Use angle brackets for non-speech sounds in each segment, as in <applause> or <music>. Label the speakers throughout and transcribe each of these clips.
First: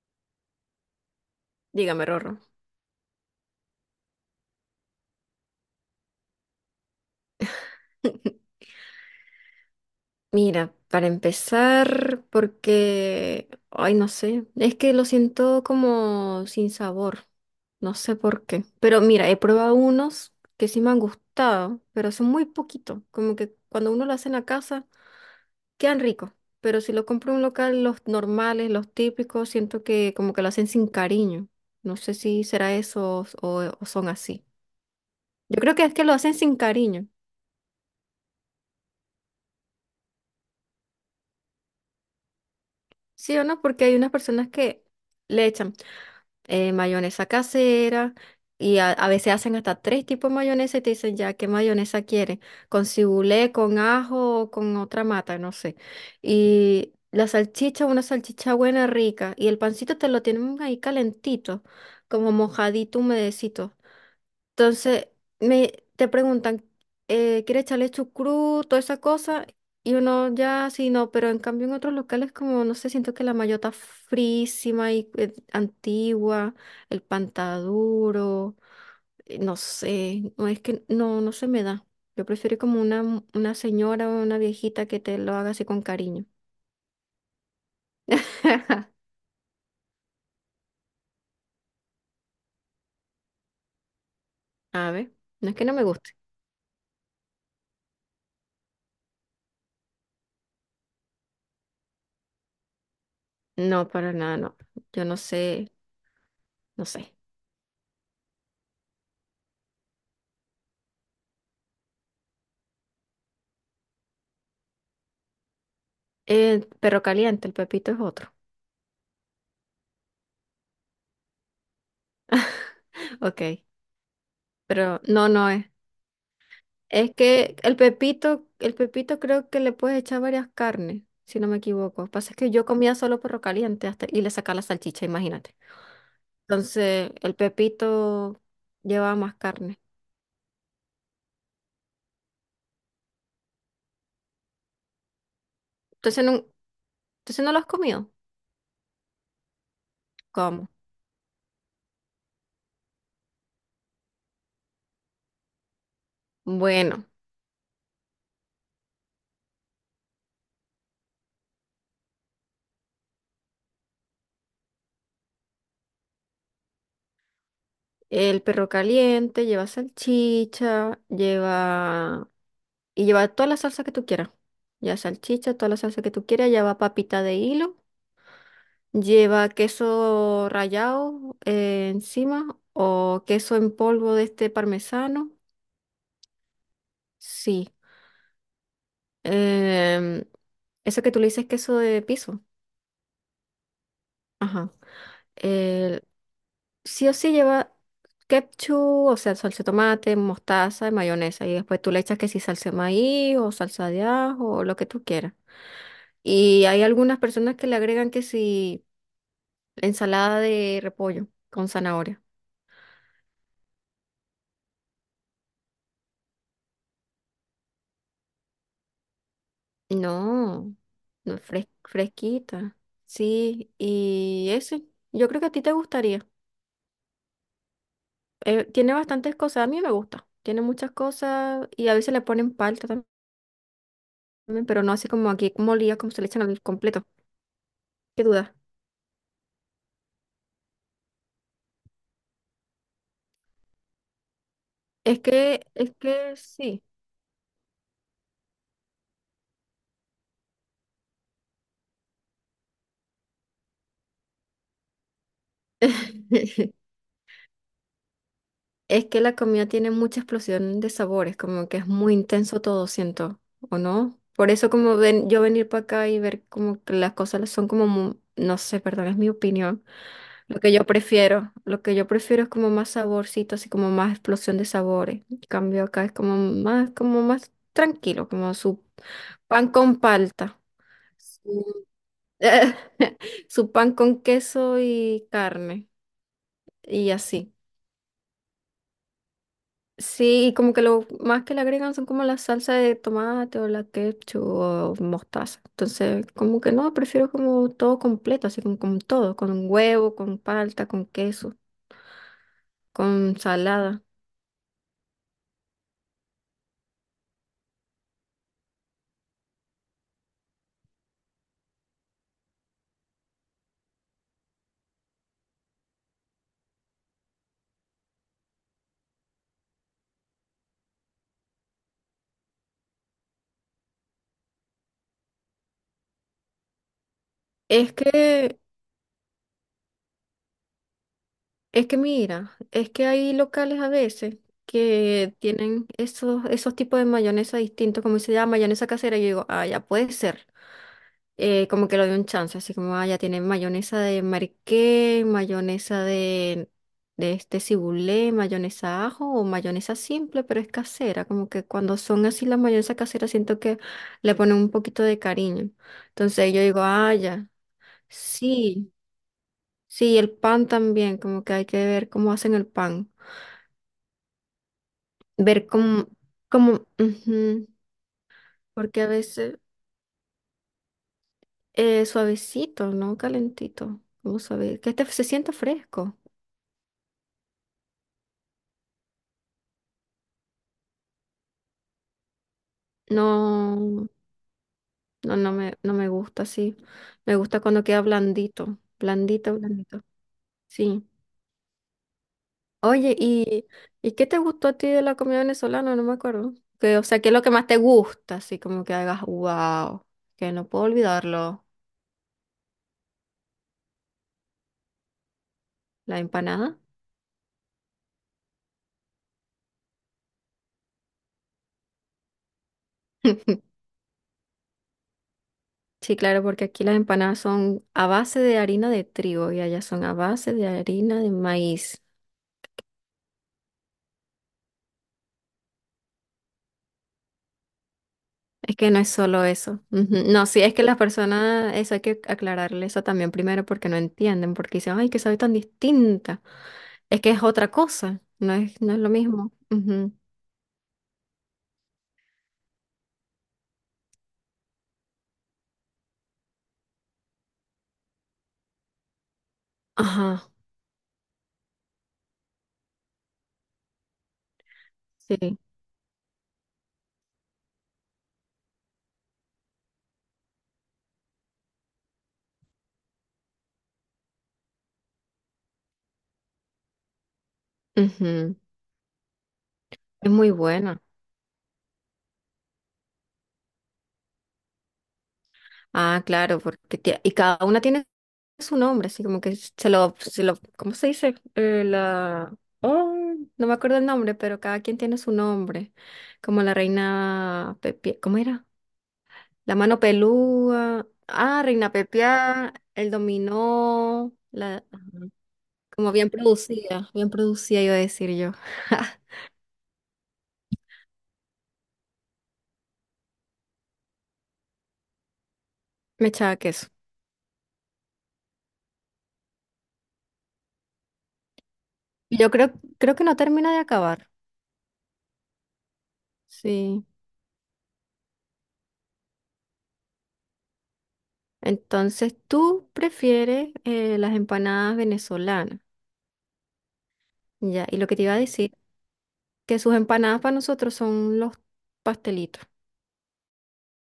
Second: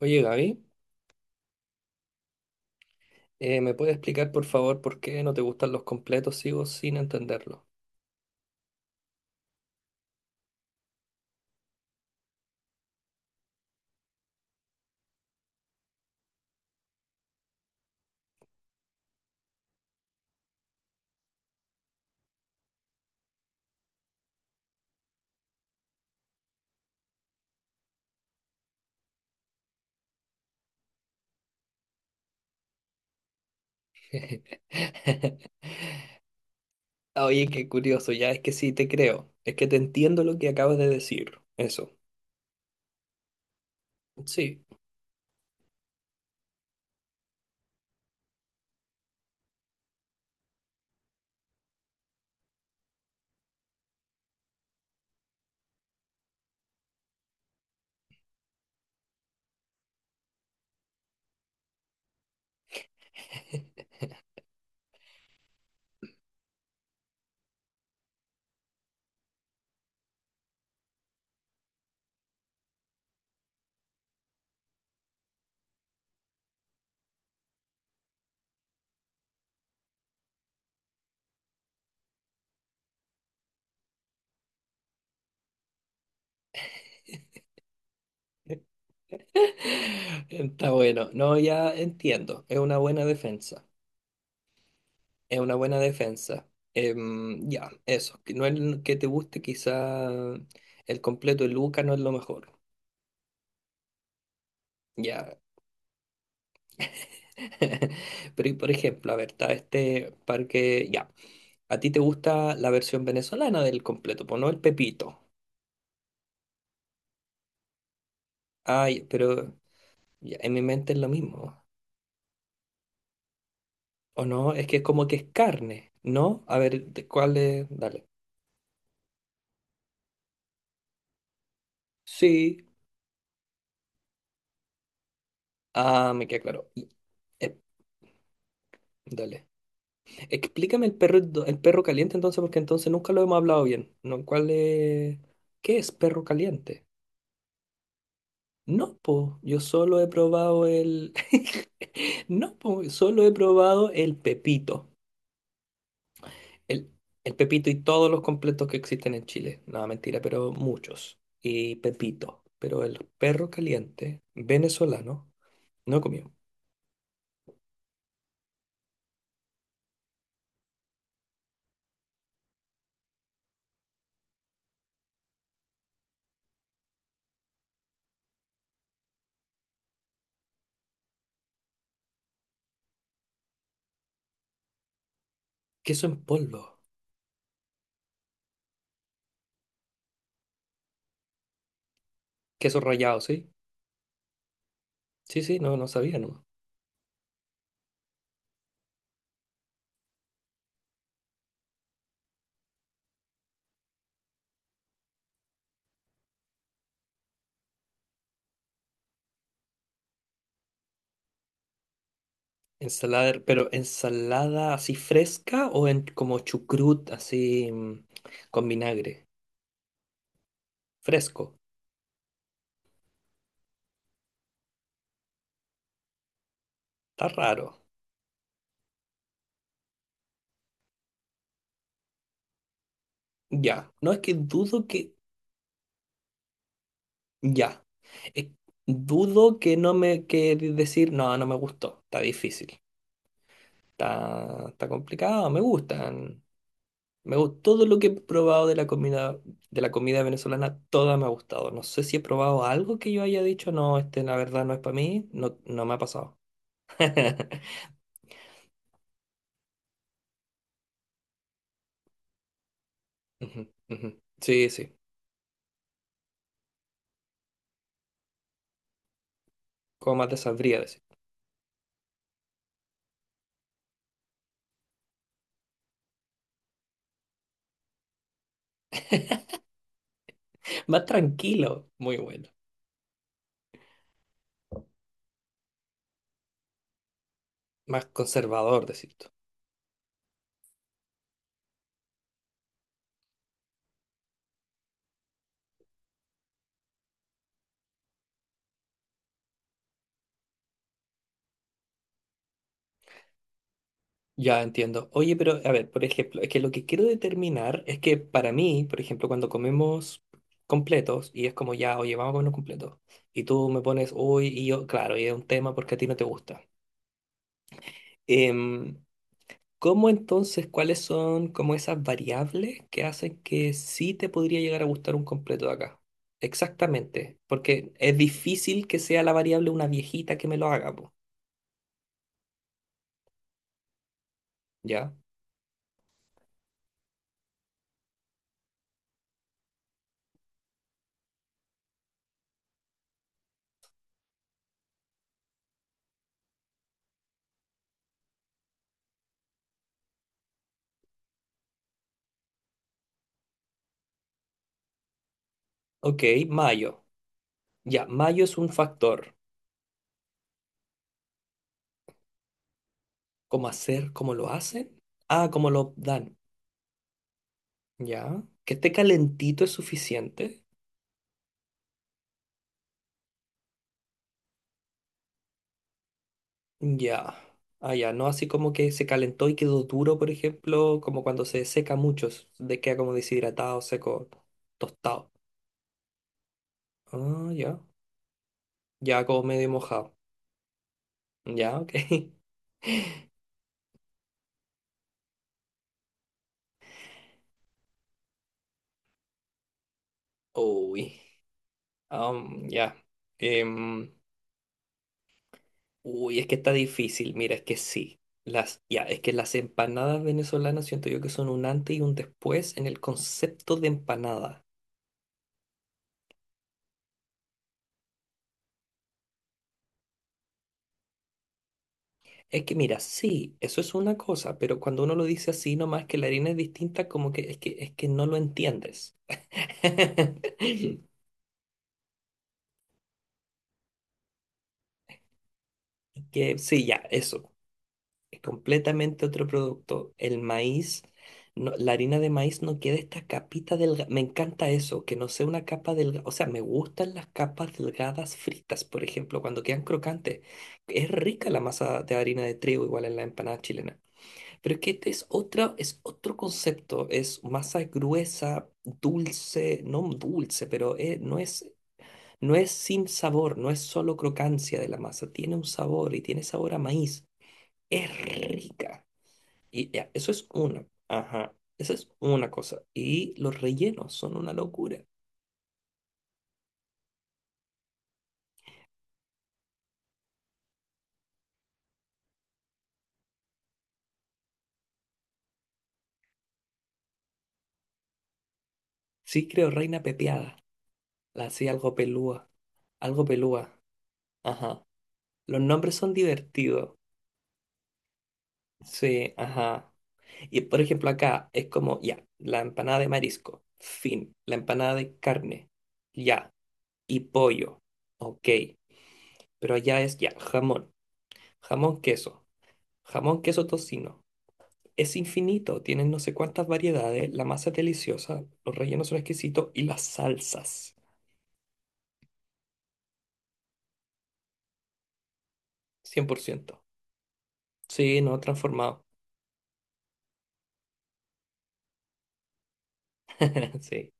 Speaker 1: Oye, Gaby,
Speaker 2: Dígame, Rorro.
Speaker 1: ¿me puedes explicar por favor por qué no te gustan los completos? Sigo sin entenderlo.
Speaker 2: <laughs> Mira, para empezar, porque, ay, no sé, es que lo siento como sin sabor, no sé por qué. Pero mira, he probado unos que sí me han gustado, pero son muy poquitos, como que cuando uno lo hace en la casa, quedan ricos. Pero si lo compro en un local, los normales, los típicos, siento que como que lo hacen sin cariño. No sé si será eso o son así. Yo
Speaker 1: <laughs>
Speaker 2: creo que es que lo hacen sin cariño,
Speaker 1: Oye, qué curioso, ya es que sí, te creo. Es que te entiendo lo que acabas de decir. Eso,
Speaker 2: ¿sí o no? Porque hay unas personas
Speaker 1: sí.
Speaker 2: que... Le echan mayonesa casera y a veces hacen hasta tres tipos de mayonesa y te dicen ya qué mayonesa quieren, con cibulé, con ajo o con otra mata, no sé. Y la salchicha, una salchicha buena, rica, y el pancito te lo tienen ahí calentito, como mojadito, humedecito. Entonces, te preguntan, ¿quieres echarle chucrut, toda esa cosa? Y uno ya, sí, no, pero en cambio en otros locales como, no sé, siento que la mayota frísima y antigua, el pantaduro, no sé, no es que no, no se me da. Yo prefiero como una señora o una viejita que te lo haga así con cariño. <laughs>
Speaker 1: <laughs> Está bueno. No, ya entiendo. Es una buena defensa.
Speaker 2: A ver,
Speaker 1: Es
Speaker 2: no
Speaker 1: una
Speaker 2: es que no
Speaker 1: buena
Speaker 2: me guste.
Speaker 1: defensa. Ya, eso. Que no es lo que te guste, quizá el completo de Luca no es lo mejor.
Speaker 2: No, para nada, no. Yo no
Speaker 1: Ya.
Speaker 2: sé, no sé.
Speaker 1: <laughs> Pero, y por ejemplo, a ver, está este parque, ya. A ti te gusta la versión venezolana del completo, pues no el Pepito.
Speaker 2: Perro caliente, el pepito es otro.
Speaker 1: Ay, pero ya, en mi mente es lo mismo.
Speaker 2: <laughs> Ok.
Speaker 1: ¿O no? Es que es
Speaker 2: Pero
Speaker 1: como que es
Speaker 2: no, no es.
Speaker 1: carne, ¿no? A ver, ¿de
Speaker 2: Es
Speaker 1: ¿cuál
Speaker 2: que
Speaker 1: es?
Speaker 2: el
Speaker 1: Dale.
Speaker 2: pepito, el pepito creo que le puedes echar varias carnes, si no me equivoco. Pasa es que yo
Speaker 1: Sí.
Speaker 2: comía solo perro caliente hasta, y le sacaba la salchicha, imagínate.
Speaker 1: Ah, me queda claro.
Speaker 2: Entonces, el
Speaker 1: Eh,
Speaker 2: pepito llevaba más
Speaker 1: dale.
Speaker 2: carne.
Speaker 1: Explícame el perro caliente entonces, porque entonces nunca lo hemos hablado bien. ¿No? ¿Cuál es? ¿Qué es
Speaker 2: Entonces
Speaker 1: perro
Speaker 2: no,
Speaker 1: caliente?
Speaker 2: entonces no lo has comido.
Speaker 1: No, po, yo solo he probado
Speaker 2: ¿Cómo?
Speaker 1: el... <laughs> No, po, solo he probado el Pepito. El,
Speaker 2: Bueno,
Speaker 1: el Pepito y todos los completos que existen en Chile. No, mentira, pero muchos. Y Pepito. Pero el perro caliente venezolano no comió.
Speaker 2: el perro caliente lleva salchicha, lleva y lleva toda la salsa que tú quieras. Ya salchicha, toda la salsa que tú quieras, lleva papita de hilo. Lleva queso rallado encima o queso en polvo de este parmesano.
Speaker 1: Queso en polvo.
Speaker 2: Sí. Em, eso que tú le dices queso de piso.
Speaker 1: Queso rallado, ¿sí?
Speaker 2: Ajá.
Speaker 1: Sí, sí, no, no
Speaker 2: El-
Speaker 1: sabía, ¿no?
Speaker 2: sí o sí lleva ketchup, o sea, salsa de tomate, mostaza y mayonesa. Y después tú le echas que si salsa de maíz o salsa de ajo o lo que tú quieras. Y hay algunas personas que le agregan que si ensalada de repollo con zanahoria.
Speaker 1: Pero ensalada así fresca o como chucrut con vinagre.
Speaker 2: No, no es
Speaker 1: Fresco.
Speaker 2: fresquita. Sí, y ese, yo creo que a ti te gustaría.
Speaker 1: Está raro.
Speaker 2: Tiene bastantes cosas, a mí me gusta. Tiene muchas cosas y a veces le ponen palta
Speaker 1: Ya, no es que
Speaker 2: también, pero
Speaker 1: dudo
Speaker 2: no así
Speaker 1: que,
Speaker 2: como aquí molida, como se le echan al completo.
Speaker 1: ya,
Speaker 2: ¿Qué
Speaker 1: Es-
Speaker 2: duda?
Speaker 1: dudo que no me, que de- decir, no, no me gustó, está difícil, está
Speaker 2: Es
Speaker 1: complicado, me
Speaker 2: que, es que
Speaker 1: gustan,
Speaker 2: sí.
Speaker 1: me gusta todo lo que he probado de la comida, venezolana, toda me ha gustado, no sé si he probado algo que yo haya dicho, no, la verdad no es para mí, no, no me ha pasado.
Speaker 2: <laughs>
Speaker 1: <laughs>
Speaker 2: Es que la comida tiene mucha explosión de sabores, como que es muy intenso todo, siento,
Speaker 1: Ujú,
Speaker 2: ¿o
Speaker 1: ujú.
Speaker 2: no? Por eso
Speaker 1: Sí,
Speaker 2: como
Speaker 1: sí,
Speaker 2: ven, yo venir para acá y ver como que las cosas son como, no sé, perdón, es mi opinión.
Speaker 1: como más te
Speaker 2: Lo que
Speaker 1: sabría
Speaker 2: yo
Speaker 1: decir,
Speaker 2: prefiero, lo que yo prefiero es como más saborcito, así como más explosión de sabores. En cambio acá es como más tranquilo, como su pan con palta,
Speaker 1: más
Speaker 2: su,
Speaker 1: tranquilo, muy bueno,
Speaker 2: <laughs> su pan con queso y carne y así.
Speaker 1: más conservador decir.
Speaker 2: Sí, y como que lo más que le agregan son como la salsa de tomate o la ketchup o mostaza. Entonces, como que no, prefiero como todo completo, así como con todo, con huevo, con palta, con queso, con salada.
Speaker 1: Ya entiendo. Oye, pero a ver, por ejemplo, es que lo que quiero determinar es que para mí, por ejemplo, cuando comemos completos y es como ya, oye, vamos a comer un completo y tú me pones, uy, y yo, claro, y es un tema porque a ti no te gusta. Em, ¿Cómo entonces, cuáles son como esas variables que hacen que sí te podría llegar a gustar un completo de acá? Exactamente, porque
Speaker 2: Es
Speaker 1: es
Speaker 2: que
Speaker 1: difícil que sea la variable una viejita que me lo haga, po,
Speaker 2: Es que mira, es que hay locales a veces
Speaker 1: ¿ya?
Speaker 2: que tienen esos tipos de mayonesa distintos, como se llama mayonesa casera, y yo digo, ah, ya puede ser. Como que lo doy un chance, así como, ah, ya tienen mayonesa de mariqué, mayonesa de este cibulé, mayonesa ajo o mayonesa simple, pero es casera. Como que cuando son así las mayonesas caseras siento que le ponen un poquito de cariño.
Speaker 1: Ok,
Speaker 2: Entonces yo digo,
Speaker 1: mayo.
Speaker 2: ah, ya,
Speaker 1: Ya, mayo es un
Speaker 2: sí.
Speaker 1: factor.
Speaker 2: Sí, el pan también, como que hay que ver cómo hacen el pan.
Speaker 1: ¿Cómo hacer? ¿Cómo lo hacen? Ah,
Speaker 2: Ver
Speaker 1: ¿cómo lo
Speaker 2: cómo,
Speaker 1: dan?
Speaker 2: como, ujú,
Speaker 1: Ya. Que esté
Speaker 2: porque a veces
Speaker 1: calentito es suficiente.
Speaker 2: suavecito, ¿no? Calentito, como suave, que este se sienta fresco.
Speaker 1: Ya. Ah, ya. No así como que se calentó y quedó duro, por ejemplo, como cuando se seca mucho, s- de queda como deshidratado,
Speaker 2: No,
Speaker 1: seco, tostado.
Speaker 2: no, no me no me gusta así. Me
Speaker 1: Ah,
Speaker 2: gusta
Speaker 1: ya.
Speaker 2: cuando queda blandito,
Speaker 1: Ya como
Speaker 2: blandito,
Speaker 1: medio
Speaker 2: blandito.
Speaker 1: mojado.
Speaker 2: Sí.
Speaker 1: Ya, ok.
Speaker 2: Oye, ¿y qué te gustó a ti de la comida venezolana? No me acuerdo. Que, o sea, ¿qué es lo que más te gusta? Así como que hagas, wow, que
Speaker 1: <laughs>
Speaker 2: no puedo
Speaker 1: Uy.
Speaker 2: olvidarlo.
Speaker 1: Ya. Em,
Speaker 2: La
Speaker 1: Uy, es que está
Speaker 2: empanada.
Speaker 1: difícil, mira, es que sí. Ya, es que las empanadas venezolanas siento yo que son un antes y un después en el
Speaker 2: <laughs>
Speaker 1: concepto de empanada.
Speaker 2: Sí, claro, porque aquí las empanadas son a base de harina de trigo y allá son a base de harina de maíz.
Speaker 1: Es que mira, sí, eso es una cosa, pero cuando uno lo dice así nomás que la harina es distinta, como que es que no lo
Speaker 2: Es que no es
Speaker 1: entiendes.
Speaker 2: solo eso. Ujú. No, sí, es que las
Speaker 1: <laughs>
Speaker 2: personas, eso hay que aclararle eso también primero porque no entienden, porque dicen, ay, que sabe tan distinta.
Speaker 1: Que sí, ya,
Speaker 2: Es que es
Speaker 1: eso.
Speaker 2: otra cosa,
Speaker 1: Es
Speaker 2: no es, no es lo
Speaker 1: completamente otro
Speaker 2: mismo. Ujú.
Speaker 1: producto. El maíz, la harina de maíz no queda esta capita delgada. Me encanta eso, que no sea una capa delgada. O sea, me gustan las capas delgadas fritas, por ejemplo, cuando quedan crocantes.
Speaker 2: Ajá,
Speaker 1: Es rica la masa de harina de trigo, igual en la empanada chilena. Pero es que este es
Speaker 2: sí.
Speaker 1: otra, es otro concepto. Es masa gruesa, dulce, no dulce, pero no es sin sabor, no es solo crocancia de la masa. Tiene un sabor y tiene sabor a maíz. Es
Speaker 2: Ujú.
Speaker 1: rica. Y ya,
Speaker 2: Es
Speaker 1: eso es
Speaker 2: muy
Speaker 1: una.
Speaker 2: buena.
Speaker 1: Ajá, esa es una cosa. Y los rellenos son una locura.
Speaker 2: Ah, claro, porque y cada una tiene su nombre, así como que se lo, ¿cómo se dice? No me acuerdo el nombre, pero cada quien tiene su nombre, como la reina Pepia, ¿cómo era?
Speaker 1: Sí, creo,
Speaker 2: La mano
Speaker 1: reina pepeada.
Speaker 2: pelúa,
Speaker 1: La
Speaker 2: ah,
Speaker 1: hacía
Speaker 2: reina
Speaker 1: algo pelúa.
Speaker 2: Pepia, el
Speaker 1: Algo pelúa.
Speaker 2: dominó, la,
Speaker 1: Ajá. Los nombres
Speaker 2: como
Speaker 1: son divertidos.
Speaker 2: bien producida iba a decir yo,
Speaker 1: Sí, ajá. Y por ejemplo acá es como, ya, la empanada de marisco. Fin. La empanada de carne.
Speaker 2: me
Speaker 1: Ya.
Speaker 2: echaba queso.
Speaker 1: Y pollo. Ok. Pero allá es ya, jamón. Jamón
Speaker 2: Y
Speaker 1: queso.
Speaker 2: yo creo que no
Speaker 1: Jamón queso
Speaker 2: termina de
Speaker 1: tocino.
Speaker 2: acabar,
Speaker 1: Es infinito, tienen no sé cuántas
Speaker 2: sí.
Speaker 1: variedades, la masa es deliciosa, los rellenos son exquisitos y las salsas,
Speaker 2: Entonces, tú prefieres las empanadas venezolanas,
Speaker 1: 100%.
Speaker 2: ya, y lo que
Speaker 1: Sí,
Speaker 2: te iba a
Speaker 1: no,
Speaker 2: decir
Speaker 1: transformado.
Speaker 2: que sus empanadas para nosotros son los pastelitos,
Speaker 1: <laughs> Sí,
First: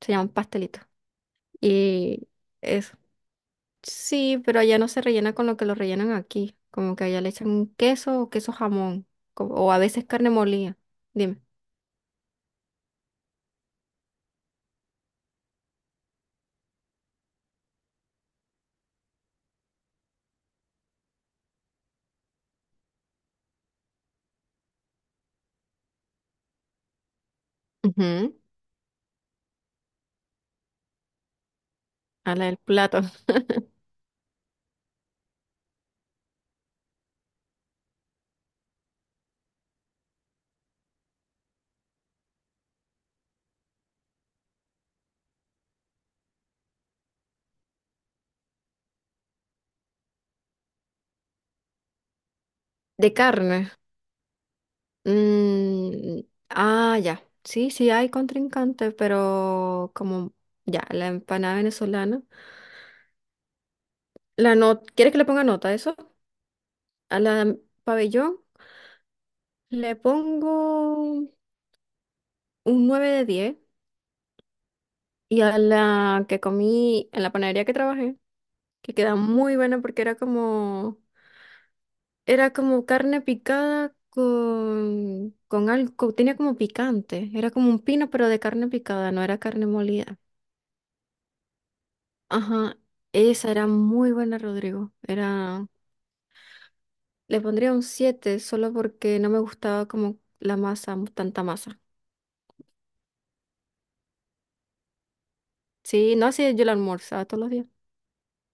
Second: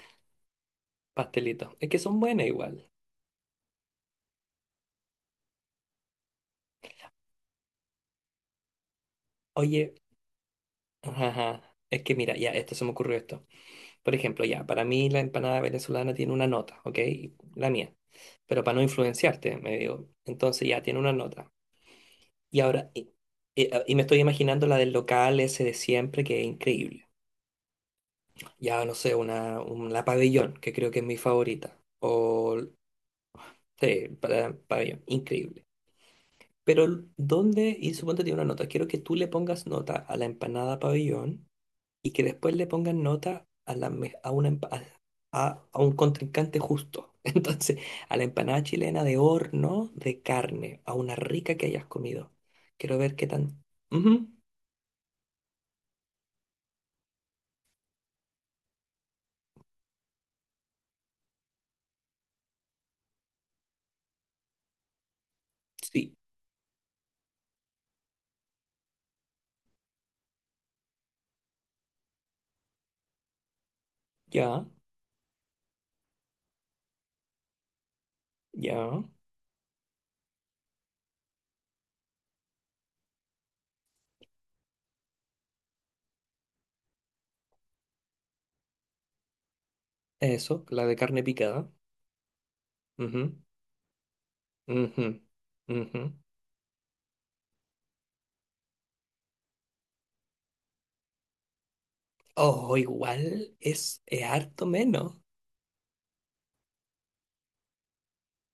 Speaker 2: se llaman pastelitos.
Speaker 1: pastelitos. Es que son
Speaker 2: Y
Speaker 1: buenas igual.
Speaker 2: eso. Sí, pero allá no se rellena con lo que lo rellenan aquí, como que allá le echan queso o queso jamón, o a
Speaker 1: Oye,
Speaker 2: veces carne molida.
Speaker 1: ajá,
Speaker 2: Dime.
Speaker 1: ajá, es que mira, ya, esto se me ocurrió esto. Por ejemplo, ya, para mí la empanada venezolana tiene una nota, ¿ok? La mía. Pero para no influenciarte, me digo, entonces ya tiene una nota. Y ahora, y me estoy imaginando la del local ese de siempre, que es increíble.
Speaker 2: Ujú.
Speaker 1: Ya no sé, la pabellón, que creo que es mi favorita.
Speaker 2: A la
Speaker 1: O,
Speaker 2: del plato.
Speaker 1: sí, para, pabellón, increíble. Pero, ¿dónde? Y suponte tiene una nota. Quiero que tú le pongas nota a la empanada pabellón y que después le pongas nota a, la, me- a, una, empa- a un contrincante justo. <laughs> Entonces, a la empanada chilena de horno de carne, a una rica que hayas comido. Quiero
Speaker 2: De
Speaker 1: ver qué tan.
Speaker 2: carne.
Speaker 1: Ujú,
Speaker 2: mm, ah, ya. Sí, sí hay contrincante, pero como ya, la empanada venezolana. La no- ¿Quieres que le ponga nota a eso?
Speaker 1: sí,
Speaker 2: A la pabellón le pongo un 9 de 10
Speaker 1: ya,
Speaker 2: y a la que comí en la panadería que trabajé, que
Speaker 1: ya.
Speaker 2: queda muy buena porque era como carne picada con algo, tenía como picante, era como un pino pero de carne picada, no era carne molida.
Speaker 1: Eso, la de carne picada.
Speaker 2: Ajá,
Speaker 1: Ujú.
Speaker 2: esa era muy buena, Rodrigo.
Speaker 1: Ujú,
Speaker 2: Era,
Speaker 1: ujú.
Speaker 2: le pondría un 7 solo porque no me gustaba como la masa, tanta masa.
Speaker 1: O igual es harto menos.
Speaker 2: Sí, no así yo la almorzaba todos los días.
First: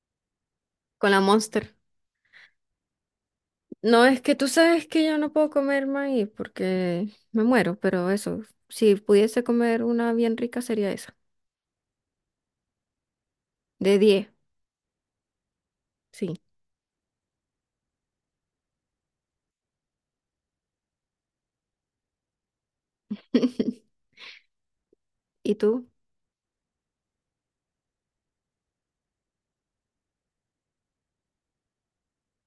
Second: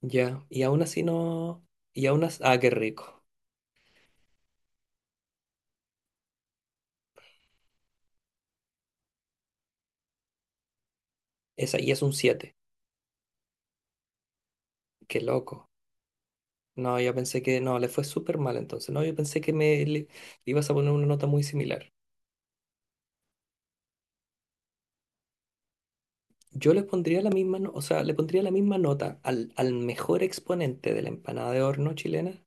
Speaker 1: Ya, y aún así
Speaker 2: Con la
Speaker 1: no.
Speaker 2: Monster.
Speaker 1: Y aún así. Ah, qué rico.
Speaker 2: No, es que tú sabes que yo no puedo comer maíz porque me muero, pero eso, si pudiese comer una bien rica sería esa.
Speaker 1: Esa, y es un siete.
Speaker 2: De 10,
Speaker 1: Qué loco.
Speaker 2: sí.
Speaker 1: No, yo pensé que. No, le fue súper mal entonces. No, yo pensé que le ibas a poner una nota muy similar.
Speaker 2: <laughs> ¿Y tú?
Speaker 1: Yo le pondría la misma. O sea, le pondría la misma nota al mejor exponente de la empanada de horno chilena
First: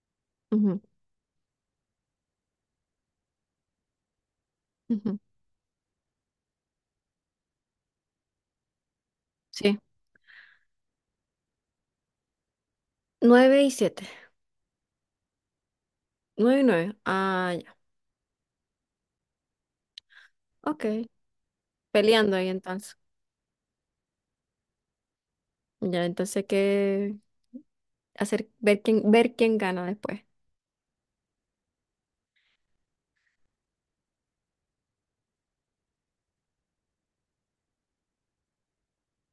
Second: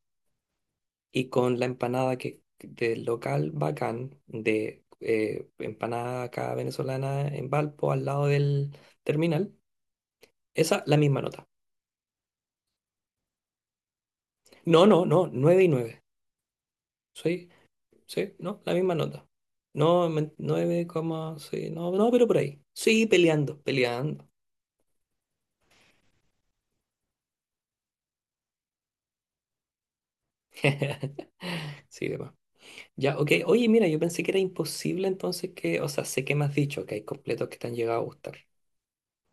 Speaker 2: Ujú,
Speaker 1: y con la empanada que del local Bacán, de
Speaker 2: ujú,
Speaker 1: empanada acá venezolana en Valpo, al lado del terminal,
Speaker 2: sí.
Speaker 1: esa la misma nota.
Speaker 2: 9 y siete.
Speaker 1: No, no, no, 9 y nueve.
Speaker 2: Nueve y 9.
Speaker 1: Sí,
Speaker 2: Ah, ya.
Speaker 1: sí, no, la misma nota. No,
Speaker 2: Ok.
Speaker 1: 9, coma, sí, no, no, pero
Speaker 2: Peleando
Speaker 1: por
Speaker 2: ahí
Speaker 1: ahí.
Speaker 2: entonces.
Speaker 1: Sí, peleando, peleando.
Speaker 2: Ya, entonces hay que hacer, ver quién gana después.
Speaker 1: <laughs> Sí, demás. Ya, ok. Oye, mira, yo pensé que era imposible entonces que, o sea, sé que me has dicho que hay completos que te han llegado a gustar.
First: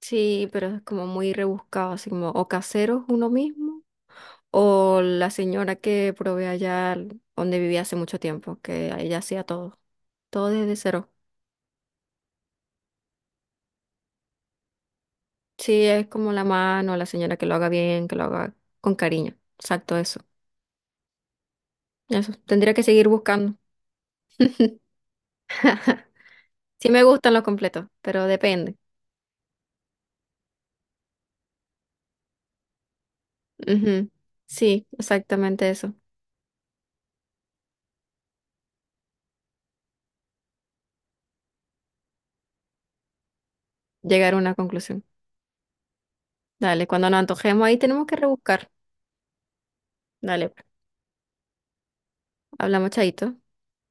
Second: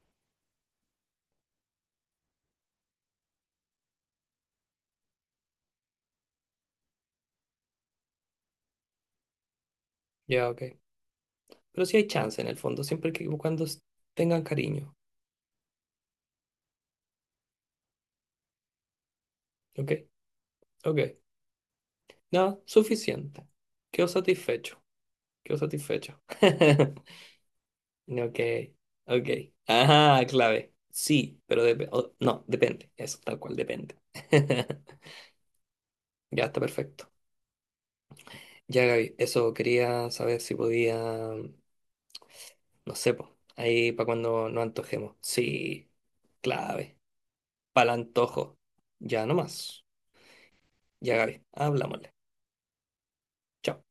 Speaker 2: Sí, pero es como muy rebuscado, así como o caseros uno mismo o la señora que provee allá donde vivía hace mucho tiempo, que ella hacía todo.
Speaker 1: Ya,
Speaker 2: Todo
Speaker 1: ok.
Speaker 2: desde cero.
Speaker 1: Pero sí hay chance en el fondo, siempre que cuando tengan cariño.
Speaker 2: Sí, es como la mano, la señora que lo haga bien, que lo haga con cariño.
Speaker 1: ¿Ok?
Speaker 2: Exacto, eso.
Speaker 1: Ok.
Speaker 2: Eso.
Speaker 1: Nada,
Speaker 2: Tendría que seguir
Speaker 1: suficiente.
Speaker 2: buscando.
Speaker 1: Quedo satisfecho. Quedo satisfecho.
Speaker 2: Sí
Speaker 1: <laughs>
Speaker 2: me gustan los completos, pero
Speaker 1: Ok.
Speaker 2: depende.
Speaker 1: Ok. Ajá, clave. Sí, pero no, depende. Eso, tal cual, depende.
Speaker 2: Ujú.
Speaker 1: <laughs>
Speaker 2: Sí, exactamente eso.
Speaker 1: Ya está perfecto. Ya, Gaby, eso quería saber si podía, no sé, po, ahí para
Speaker 2: Llegar a
Speaker 1: cuando
Speaker 2: una
Speaker 1: nos
Speaker 2: conclusión.
Speaker 1: antojemos. Sí,
Speaker 2: Dale,
Speaker 1: clave.
Speaker 2: cuando nos antojemos ahí
Speaker 1: Para el
Speaker 2: tenemos que
Speaker 1: antojo.
Speaker 2: rebuscar.
Speaker 1: Ya nomás.
Speaker 2: Dale, pues.
Speaker 1: Ya, Gaby, hablámosle.
Speaker 2: Hablamos, chaito.
Speaker 1: Chao.